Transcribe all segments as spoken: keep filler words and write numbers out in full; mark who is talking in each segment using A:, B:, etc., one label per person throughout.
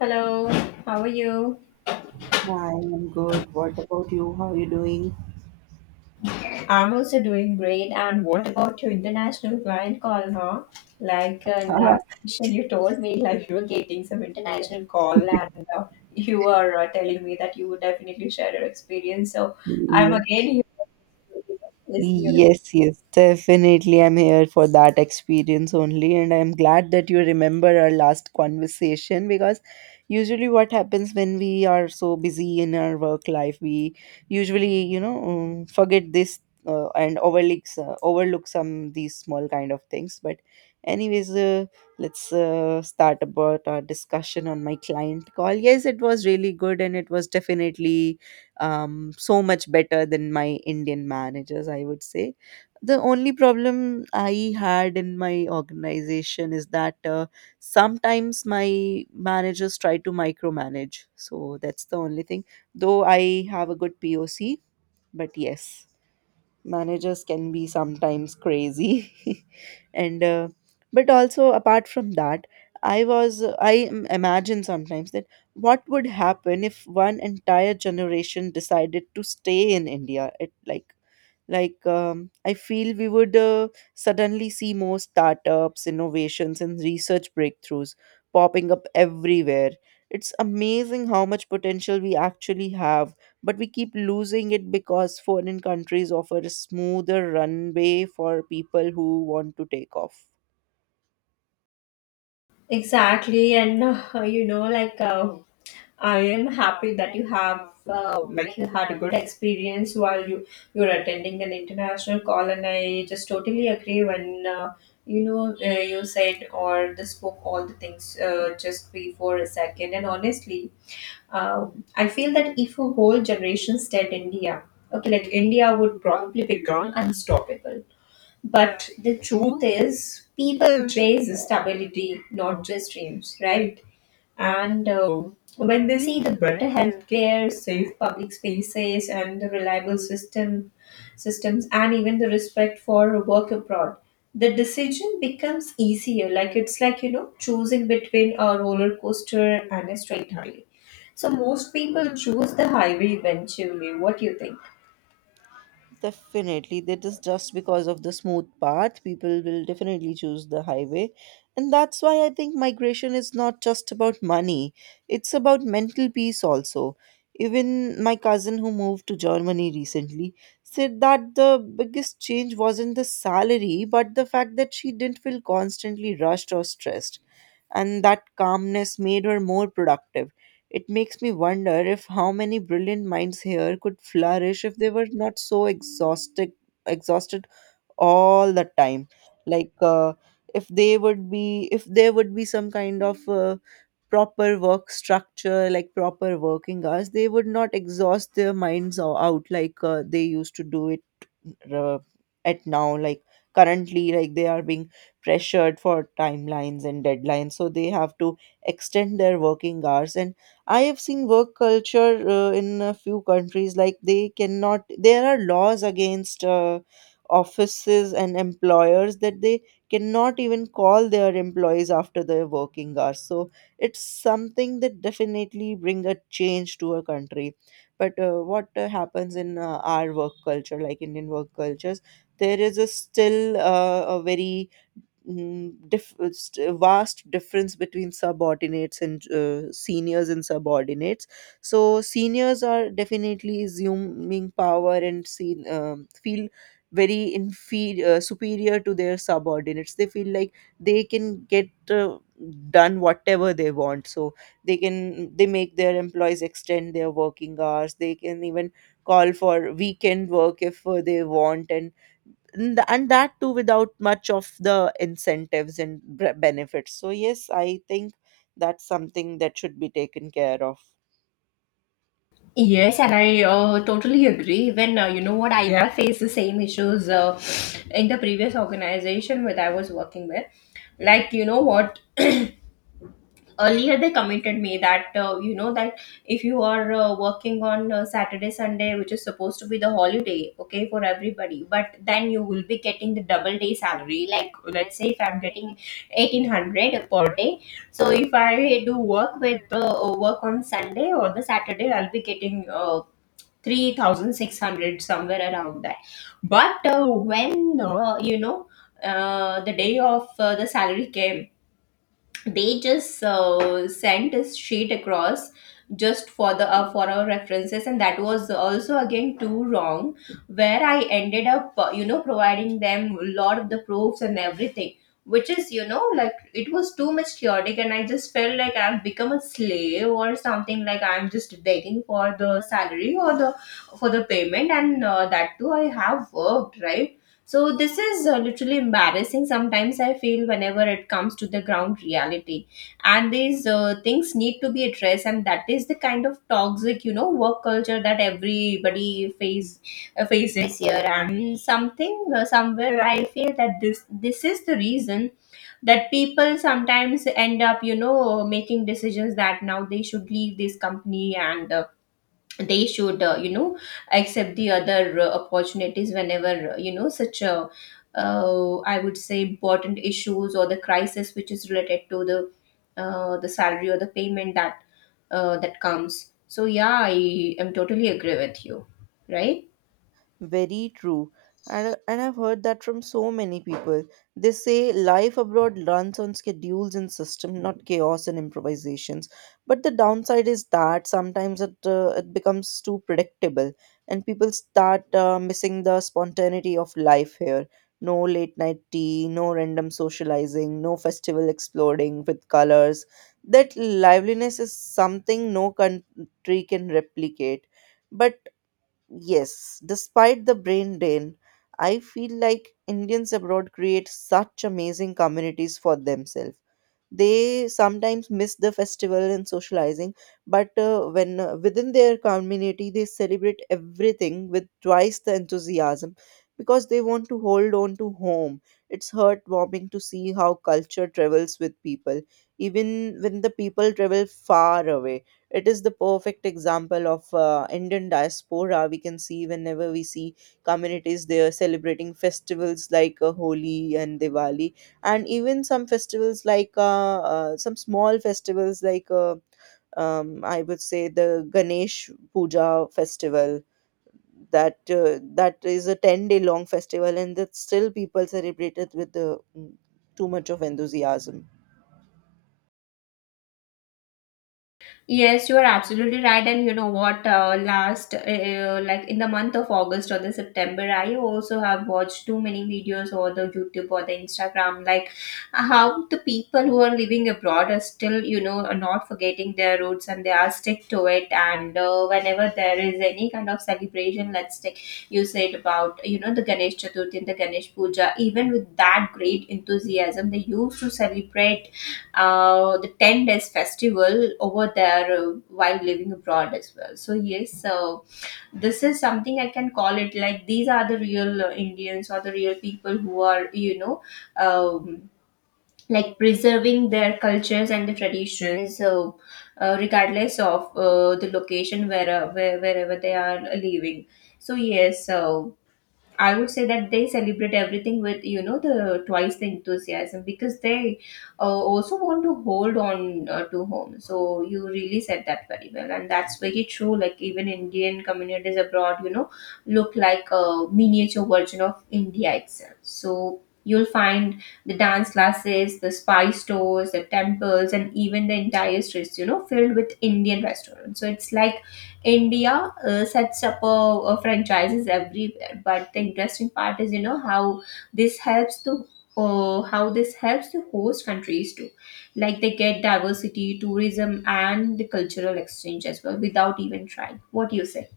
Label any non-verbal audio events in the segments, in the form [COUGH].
A: Hello, how are you?
B: Hi, I'm good. What about you? How are you doing?
A: I'm also doing great. And what about your international client call, huh? Like uh,
B: [LAUGHS] Ah,
A: last session, you told me like you were getting some international call, and uh, you were uh, telling me that you would definitely share your experience. So I'm
B: yeah.
A: again here to listen your
B: Yes, yes, definitely. I'm here for that experience only, and I'm glad that you remember our last conversation because usually what happens when we are so busy in our work life, we usually, you know, um, forget this uh, and overlooks uh, overlook some these small kind of things. But anyways, uh, let's uh, start about our discussion on my client call. Yes, it was really good, and it was definitely um, so much better than my Indian managers, I would say. The only problem I had in my organization is that uh, sometimes my managers try to micromanage. So that's the only thing. Though I have a good P O C, but yes, managers can be sometimes crazy. [LAUGHS] and uh, but also apart from that, i was i im- imagine sometimes that what would happen if one entire generation decided to stay in India. it like like, um, I feel we would uh, suddenly see more startups, innovations, and research breakthroughs popping up everywhere. It's amazing how much potential we actually have, but we keep losing it because foreign countries offer a smoother runway for people who want to take off.
A: Exactly, and uh, you know, like uh, I am happy that you have uh, like you had a good experience while you you're attending an international call, and I just totally agree when uh, you know uh, you said or just spoke all the things uh, just before a second, and honestly, um, I feel that if a whole generation stayed India, okay, like India would probably become unstoppable, but the truth is, people chase stability, not just dreams, right? And uh, when they see the better healthcare, safe public spaces, and the reliable system systems, and even the respect for work abroad, the decision becomes easier. Like it's like you know choosing between a roller coaster and a straight highway. So most people choose the highway eventually. What do you think?
B: Definitely, that is just because of the smooth path, people will definitely choose the highway. And that's why I think migration is not just about money, it's about mental peace also. Even my cousin who moved to Germany recently said that the biggest change wasn't the salary, but the fact that she didn't feel constantly rushed or stressed. And that calmness made her more productive. It makes me wonder if how many brilliant minds here could flourish if they were not so exhausted, exhausted all the time. Like uh, if they would be, if there would be some kind of uh, proper work structure, like proper working hours, they would not exhaust their minds o- out like uh, they used to do it uh, at now, like currently, like they are being pressured for timelines and deadlines, so they have to extend their working hours. And I have seen work culture uh, in a few countries like they cannot, there are laws against uh, offices and employers that they cannot even call their employees after their working hours. So it's something that definitely bring a change to a country. But uh, what uh, happens in uh, our work culture, like Indian work cultures, there is a still uh, a very mm, dif- uh, st- vast difference between subordinates and uh, seniors and subordinates. So seniors are definitely assuming power and seen, um, feel very inferior, uh, superior to their subordinates. They feel like they can get uh, done whatever they want. So they can, they make their employees extend their working hours. They can even call for weekend work if uh, they want. And and th- and that too without much of the incentives and b- benefits. So yes, I think that's something that should be taken care of.
A: Yes, and I uh, totally agree. Even uh, you know what, I Yeah. faced the same issues uh, in the previous organization that I was working with. Like you know what, [CLEARS THROAT] earlier they committed me that uh, you know that if you are uh, working on uh, Saturday, Sunday, which is supposed to be the holiday, okay, for everybody, but then you will be getting the double day salary. Like let's say if I'm getting eighteen hundred per day, so if I do work with uh, work on Sunday or the Saturday, I'll be getting uh, three thousand six hundred somewhere around that, but uh, when uh, you know uh, the day of uh, the salary came, they just uh, sent a sheet across just for the uh, for our references, and that was also again too wrong, where I ended up uh, you know providing them a lot of the proofs and everything, which is you know like it was too much chaotic, and I just felt like I've become a slave or something, like I'm just begging for the salary or the for the payment, and uh, that too I have worked, right? So this is uh, literally embarrassing. Sometimes I feel whenever it comes to the ground reality, and these uh, things need to be addressed. And that is the kind of toxic, you know, work culture that everybody face uh, faces here. And something uh, somewhere I feel that this this is the reason that people sometimes end up, you know, making decisions that now they should leave this company, and uh, they should uh, you know accept the other uh, opportunities whenever uh, you know such a uh, I would say important issues or the crisis, which is related to the uh, the salary or the payment, that uh, that comes. So yeah, I am totally agree with you, right?
B: Very true. And, and I've heard that from so many people. They say life abroad runs on schedules and system, not chaos and improvisations. But the downside is that sometimes it, uh, it becomes too predictable and people start uh, missing the spontaneity of life here. No late night tea, no random socializing, no festival exploding with colors. That liveliness is something no country can replicate. But yes, despite the brain drain, I feel like Indians abroad create such amazing communities for themselves. They sometimes miss the festival and socializing, but uh, when uh, within their community, they celebrate everything with twice the enthusiasm because they want to hold on to home. It's heartwarming to see how culture travels with people, even when the people travel far away. It is the perfect example of uh, Indian diaspora. We can see whenever we see communities they are celebrating festivals like uh, Holi and Diwali, and even some festivals like uh, uh, some small festivals like uh, um, I would say the Ganesh Puja festival. That uh, that is a ten day long festival, and that still people celebrate it with uh, too much of enthusiasm.
A: Yes, you are absolutely right. And you know what? Uh, last, uh, uh, like in the month of August or the September, I also have watched too many videos or the YouTube or the Instagram, like how the people who are living abroad are still, you know, are not forgetting their roots and they are stick to it. And uh, whenever there is any kind of celebration, let's take you said about, you know, the Ganesh Chaturthi and the Ganesh Puja, even with that great enthusiasm, they used to celebrate uh, the ten days festival over there uh, while living abroad as well. So yes, so this is something I can call it, like these are the real uh, Indians or the real people who are you know, um, like preserving their cultures and the traditions. So uh, regardless of uh, the location where, uh, where wherever they are living. So yes, so I would say that they celebrate everything with you know the twice the enthusiasm because they uh, also want to hold on uh, to home. So you really said that very well, and that's very true. Like even Indian communities abroad, you know, look like a miniature version of India itself. So you'll find the dance classes, the spice stores, the temples, and even the entire streets, you know, filled with Indian restaurants. So it's like India uh, sets up a, a franchises everywhere that, but the interesting part is you know how this helps to uh, how this helps the host countries too. Like they get diversity tourism and the cultural exchange as well without even trying. What do you say?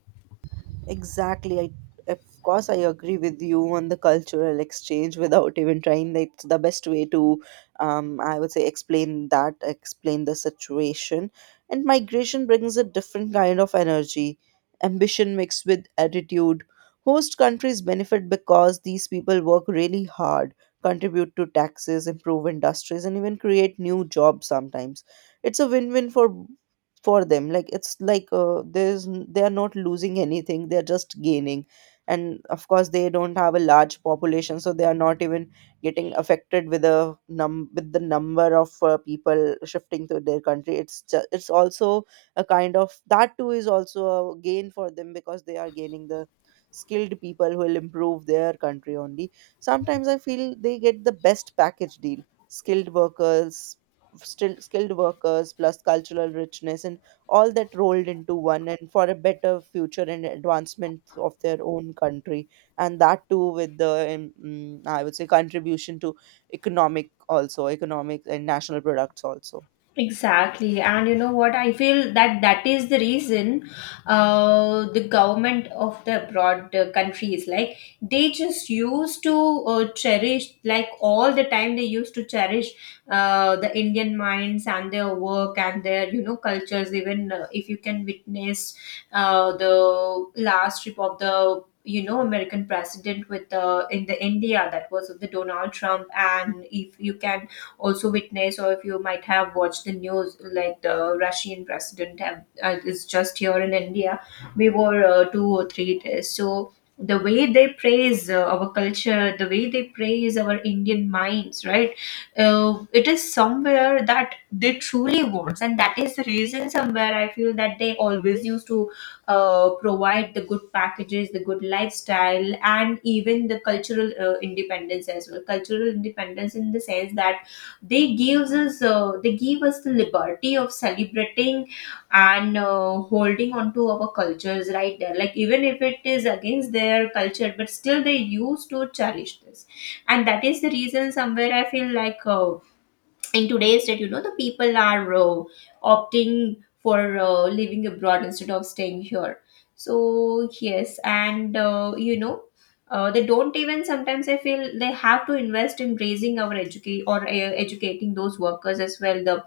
B: Exactly. I, of course, I agree with you on the cultural exchange without even trying. It's the best way to, um, I would say, explain that, explain the situation. And migration brings a different kind of energy, ambition mixed with attitude. Host countries benefit because these people work really hard, contribute to taxes, improve industries, and even create new jobs sometimes. It's a win win for for them. Like it's like uh, there's n- they are not losing anything, they're just gaining. And of course they don't have a large population, so they are not even getting affected with the num with the number of uh, people shifting to their country. It's ju- it's also a kind of, that too is also a gain for them because they are gaining the skilled people who will improve their country only. Sometimes I feel they get the best package deal. Skilled workers, still skilled workers plus cultural richness and all that rolled into one, and for a better future and advancement of their own country. And that too with the um, mm, I would say contribution to economic, also economic and national products also.
A: Exactly, and you know what? I feel that that is the reason uh, the government of the abroad uh, countries, like they just used to uh, cherish, like all the time they used to cherish uh, the Indian minds and their work and their you know cultures. Even uh, if you can witness uh, the last trip of the you know American president with uh, in the India, that was the Donald Trump, and if you can also witnessed, or if you might have watched the news, like the Russian president have, uh, is just here in India we were uh, two or three days. So the way they praise uh, our culture, the way they praise our Indian minds, right? Uh, it is somewhere that they truly wants, and that is the reason somewhere I feel that they always used to uh, provide the good packages, the good lifestyle, and even the cultural uh, independence as well. Cultural independence in the sense that they gives us uh, they give us the liberty of celebrating and uh, holding on to our cultures right there, like even if it is against their culture, but still they used to cherish this. And that is the reason somewhere I feel like uh, in today's date, you know, the people are uh, opting for uh, living abroad instead of staying here. So, yes, and uh, you know, uh, they don't even sometimes I feel they have to invest in raising our educate or uh, educating those workers as well. The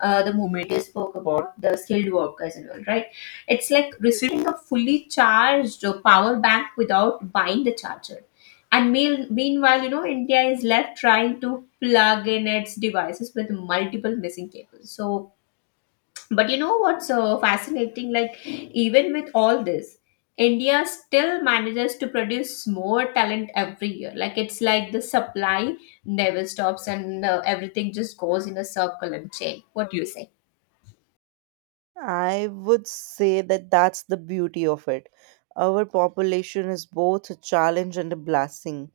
A: uh, the moment you spoke about the skilled workers and all, right? It's like receiving a fully charged uh, power bank without buying the charger, and mean, meanwhile, you know, India is left trying to plug in its devices with multiple missing cables. So, but you know what's uh, fascinating? Like, even with all this, India still manages to produce more talent every year. Like, it's like the supply never stops, and uh, everything just goes in a circle and chain. What do you say?
B: I would say that that's the beauty of it. Our population is both a challenge and a blessing.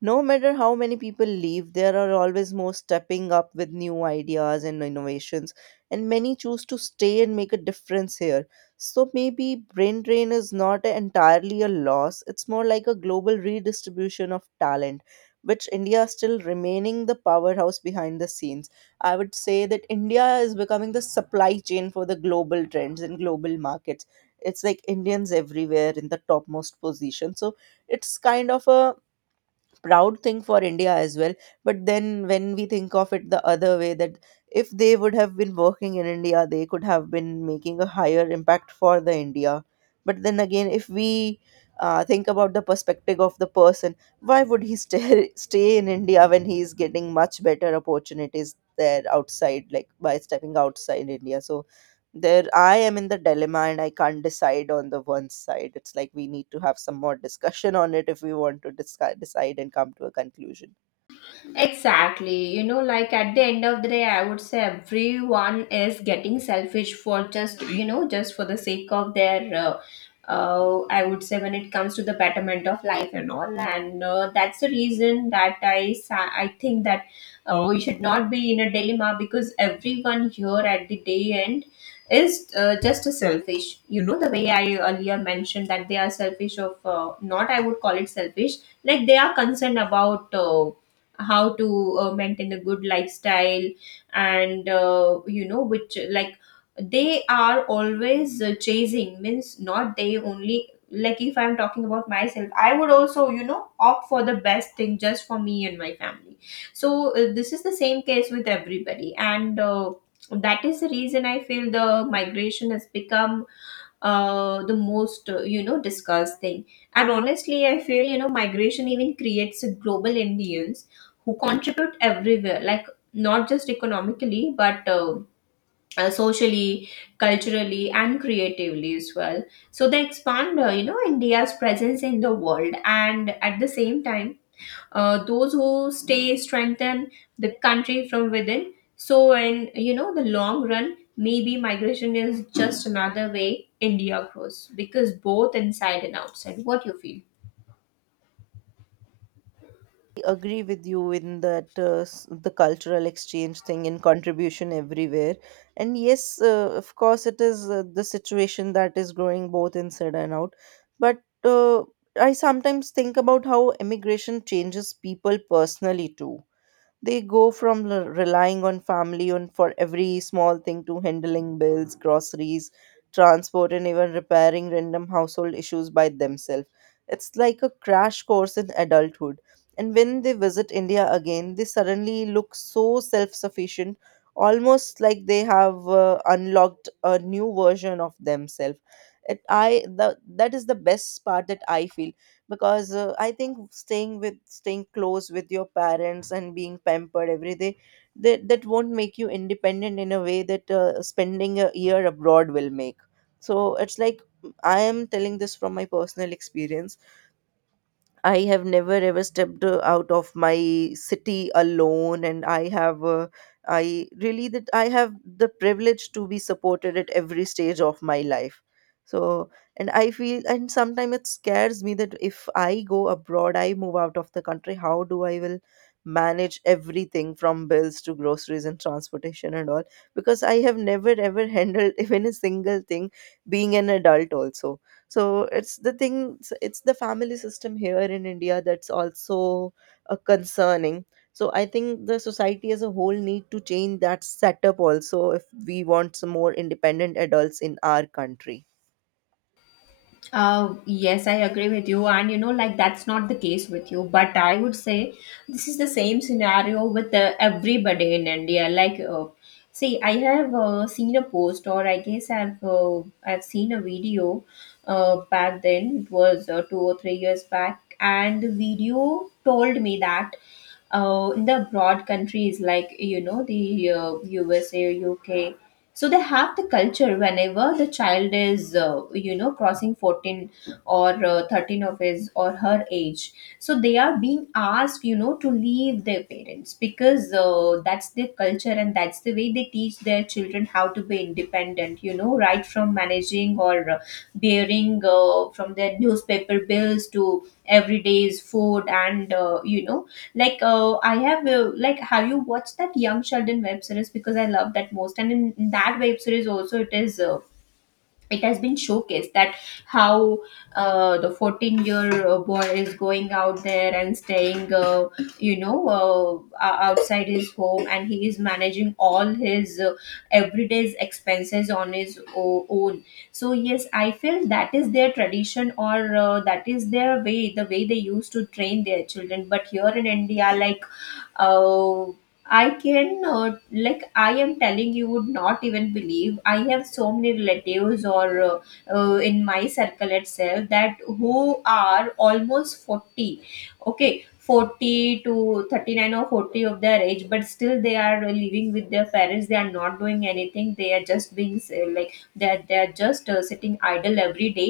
B: No matter how many people leave, there are always more stepping up with new ideas and innovations, and many choose to stay and make a difference here. So maybe brain drain is not entirely a loss, it's more like a global redistribution of talent, which India still remaining the powerhouse behind the scenes. I would say that India is becoming the supply chain for the global trends and global markets. It's like Indians everywhere in the topmost position. So it's kind of a proud thing for India as well. But then when we think of it the other way, that if they would have been working in India, they could have been making a higher impact for the India. But then again, if we uh, think about the perspective of the person, why would he stay [LAUGHS] stay in India when he is getting much better opportunities there outside, like by stepping outside India? So there I am in the dilemma and I can't decide. On the one side, it's like we need to have some more discussion on it if we want to discuss, decide and come to a conclusion.
A: Exactly. You know, like at the end of the day, I would say everyone is getting selfish for just, you know, just for the sake of their, uh, uh, I would say, when it comes to the betterment of life and all. And uh, that's the reason that I, sa- I think that uh, we should not be in a dilemma, because everyone here at the day end is uh, just a selfish. You know, the way I earlier mentioned that they are selfish of, uh, not I would call it selfish, like they are concerned about. Uh, how to uh, maintain a good lifestyle, and uh, you know which like they are always uh, chasing means, not they only, like if I'm talking about myself, I would also you know opt for the best thing just for me and my family. So uh, this is the same case with everybody, and uh, that is the reason I feel the migration has become uh, the most uh, you know discussed thing. And honestly I feel you know migration even creates a global Indians who contribute everywhere, like not just economically, but uh, uh, socially, culturally, and creatively as well. So they expand uh, you know India's presence in the world, and at the same time uh, those who stay strengthen the country from within. So, in you know, the long run, maybe migration is just another way India grows because both inside and outside. What you feel?
B: I agree with you in that uh, s- the cultural exchange thing and contribution everywhere. And yes, uh, of course it is uh, the situation that is growing both inside and out. But uh, I sometimes think about how immigration changes people personally too. They go from l- relying on family on for every small thing to handling bills, groceries, transport, and even repairing random household issues by themselves. It's like a crash course in adulthood. And when they visit India again, they suddenly look so self sufficient, almost like they have uh, unlocked a new version of themselves. It, I the, that is the best part that I feel because uh, I think staying with staying close with your parents and being pampered every day, that, that won't make you independent in a way that uh, spending a year abroad will make. So it's like, I am telling this from my personal experience. I have never ever stepped uh, out of my city alone, and I have, uh, I really that I have the privilege to be supported at every stage of my life. So, and I feel, and sometimes it scares me that if I go abroad, I move out of the country, how do I will manage everything from bills to groceries and transportation and all? Because I have never ever [LAUGHS] handled even a single thing, being an adult also. So it's the thing, it's the family system here in India that's also uh, concerning. So I think the society as a whole need to change that setup also if we want some more independent adults in our country.
A: Uh, yes, I agree with you. And you know, like that's not the case with you. But I would say this is the same scenario with uh, everybody in India. Like, uh, see, I have uh, seen a post, or I guess I've uh, I've seen a video uh, back then. It was uh, two or three years back, and the video told me that uh, in the abroad countries, like you know the uh, U S A, U K, so they have the culture whenever the child is, uh, you know crossing fourteen or uh, thirteen of his or her age, so they are being asked, you know, to leave their parents because uh, that's their culture, and that's the way they teach their children how to be independent, you know, right from managing or uh, bearing, uh, from their newspaper bills to everyday's food and, uh, you know like, uh, I have, uh, like, have you watched that Young Sheldon web series? Because I love that most. And in, that web series also, it is, uh, it has been showcased that how uh, the fourteen year uh, boy is going out there and staying, uh, you know, uh, o- outside his home, and he is managing all his uh, everyday's expenses on his o- own. So, yes, I feel that is their tradition, or uh, that is their way, the way they used to train their children. But here in India, like, oh, I can, uh, like, I am telling you would not even believe. I have so many relatives, or uh, uh, in my circle itself, that who are almost forty. Okay, forty to thirty-nine or forty of their age, but still they are living with their parents. They are not doing anything. They are just being, uh, like they are, they are just uh, sitting idle every day,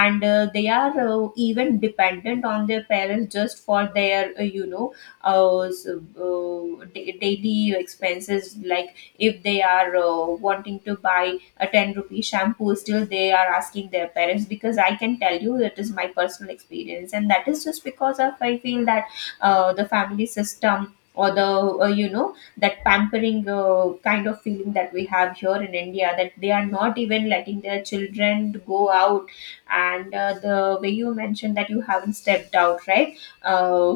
A: and uh, they are uh, even dependent on their parents just for their, uh, you know uh, so, uh, da- daily expenses. Like, if they are uh, wanting to buy a ten rupee shampoo, still they are asking their parents, because I can tell you that is my personal experience, and that is just because of, I feel that uh, the family system, or the, uh, you know that pampering uh, kind of feeling that we have here in India, that they are not even letting their children to go out. And uh, the way you mentioned that you haven't stepped out, right, uh,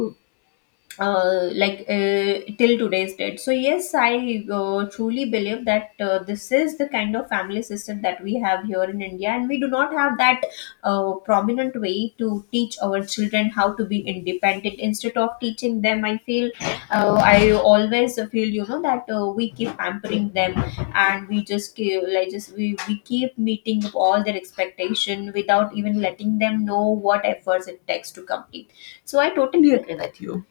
A: uh, like uh, till today's date. So yes, I uh, truly believe that uh, this is the kind of family system that we have here in India, and we do not have that uh, prominent way to teach our children how to be independent. Instead of teaching them, I feel, uh, I always feel, you know, that uh, we keep pampering them, and we just keep, like just we we keep meeting up all their expectation without even letting them know what efforts it takes to complete. So I totally agree with you.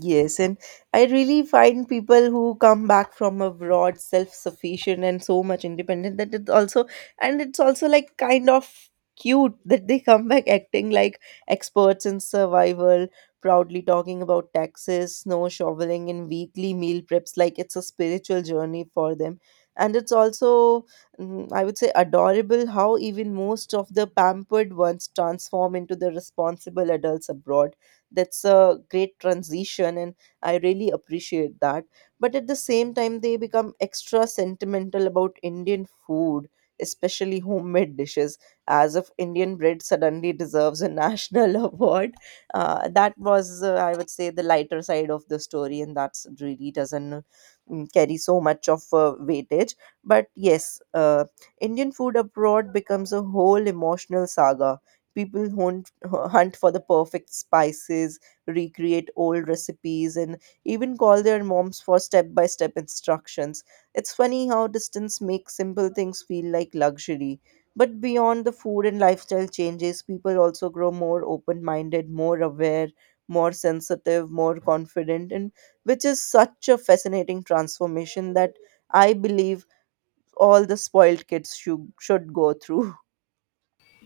B: Yes, and I really find people who come back from abroad self-sufficient and so much independent that it also, and it's also like kind of cute that they come back acting like experts in survival, proudly talking about taxes, snow shoveling, and weekly meal preps like it's a spiritual journey for them. And it's also, mm, I would say, adorable how even most of the pampered ones transform into the responsible adults abroad. That's a great transition, and I really appreciate that. But at the same time, they become extra sentimental about Indian food, especially homemade dishes, as if Indian bread suddenly deserves a national [LAUGHS] award. Uh, that was uh, I would say the lighter side of the story, and that's really doesn't mm, carry so much of uh, weightage. But yes, uh, Indian food abroad becomes a whole emotional saga. People hunt hu- hunt for the perfect spices, recreate old recipes, and even call their moms for step by step instructions. It's funny how distance makes simple things feel like luxury. But beyond the food and lifestyle changes, people also grow more open minded, more aware, more sensitive, more confident, and which is such a fascinating transformation that I believe all the spoiled kids should, should go through.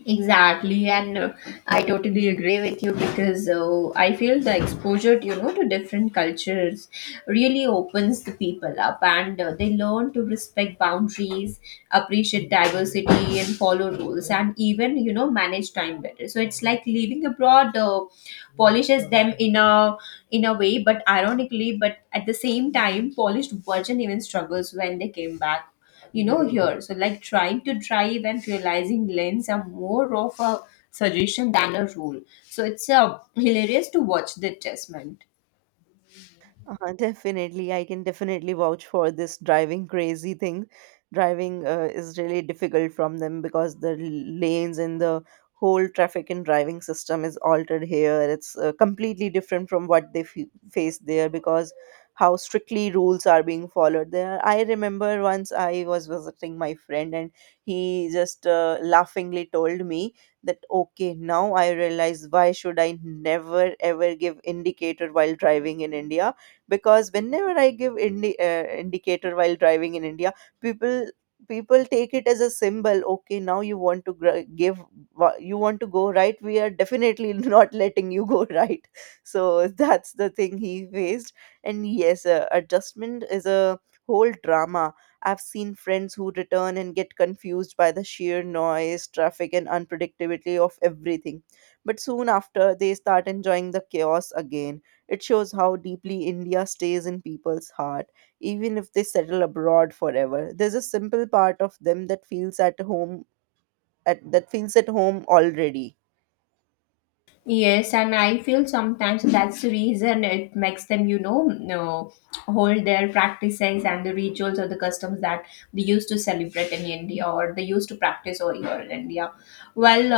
A: Exactly, and uh, I totally agree with you, because uh, I feel the exposure, you know, to different cultures really opens the people up, and uh, they learn to respect boundaries, appreciate diversity, and follow rules, and even, you know, manage time better. So it's like living abroad uh, polishes them in a, in a way, but ironically, but at the same time, polished version even struggles when they came back, you know, here. So like, trying to drive and realizing lens are more of a suggestion than a rule, so it's uh, hilarious to watch the adjustment.
B: Uh, definitely, I can definitely vouch for this driving crazy thing. Driving uh, is really difficult from them because the l- lanes and the whole traffic and driving system is altered here. It's uh, completely different from what they f face there because how strictly rules are being followed there. I remember once I was visiting my friend and he just uh, laughingly told me that, okay, now I realize why should I never ever give indicator while driving in India, because whenever i give indi- uh, indicator while driving in India, people people take it as a symbol. Okay, now you want to gr- give wa- you want to go right, we are definitely [LAUGHS] not letting you go right. So that's the thing he faced. And yes, uh, adjustment is a whole drama. I've seen friends who return and get confused by the sheer noise, traffic, and unpredictability of everything. But soon after, they start enjoying the chaos again. It shows how deeply India stays in people's heart, even if they settle abroad forever. There's a simple part of them that feels at home, at that feels at home already.
A: Yes, and I feel sometimes that's the reason it makes them, you know, no, hold their practices and the rituals or the customs that they used to celebrate in India, or they used to practice over here in India. Well,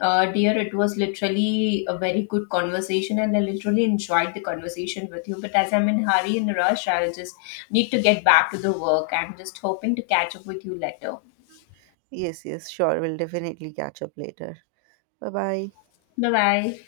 A: uh, uh, dear, it was literally a very good conversation, and I literally enjoyed the conversation with you. But as I'm in hurry and rush, I'll just need to get back to the work. I'm just hoping to catch up with you later.
B: Yes, yes, sure. We'll definitely catch up later. Bye bye.
A: Bye bye.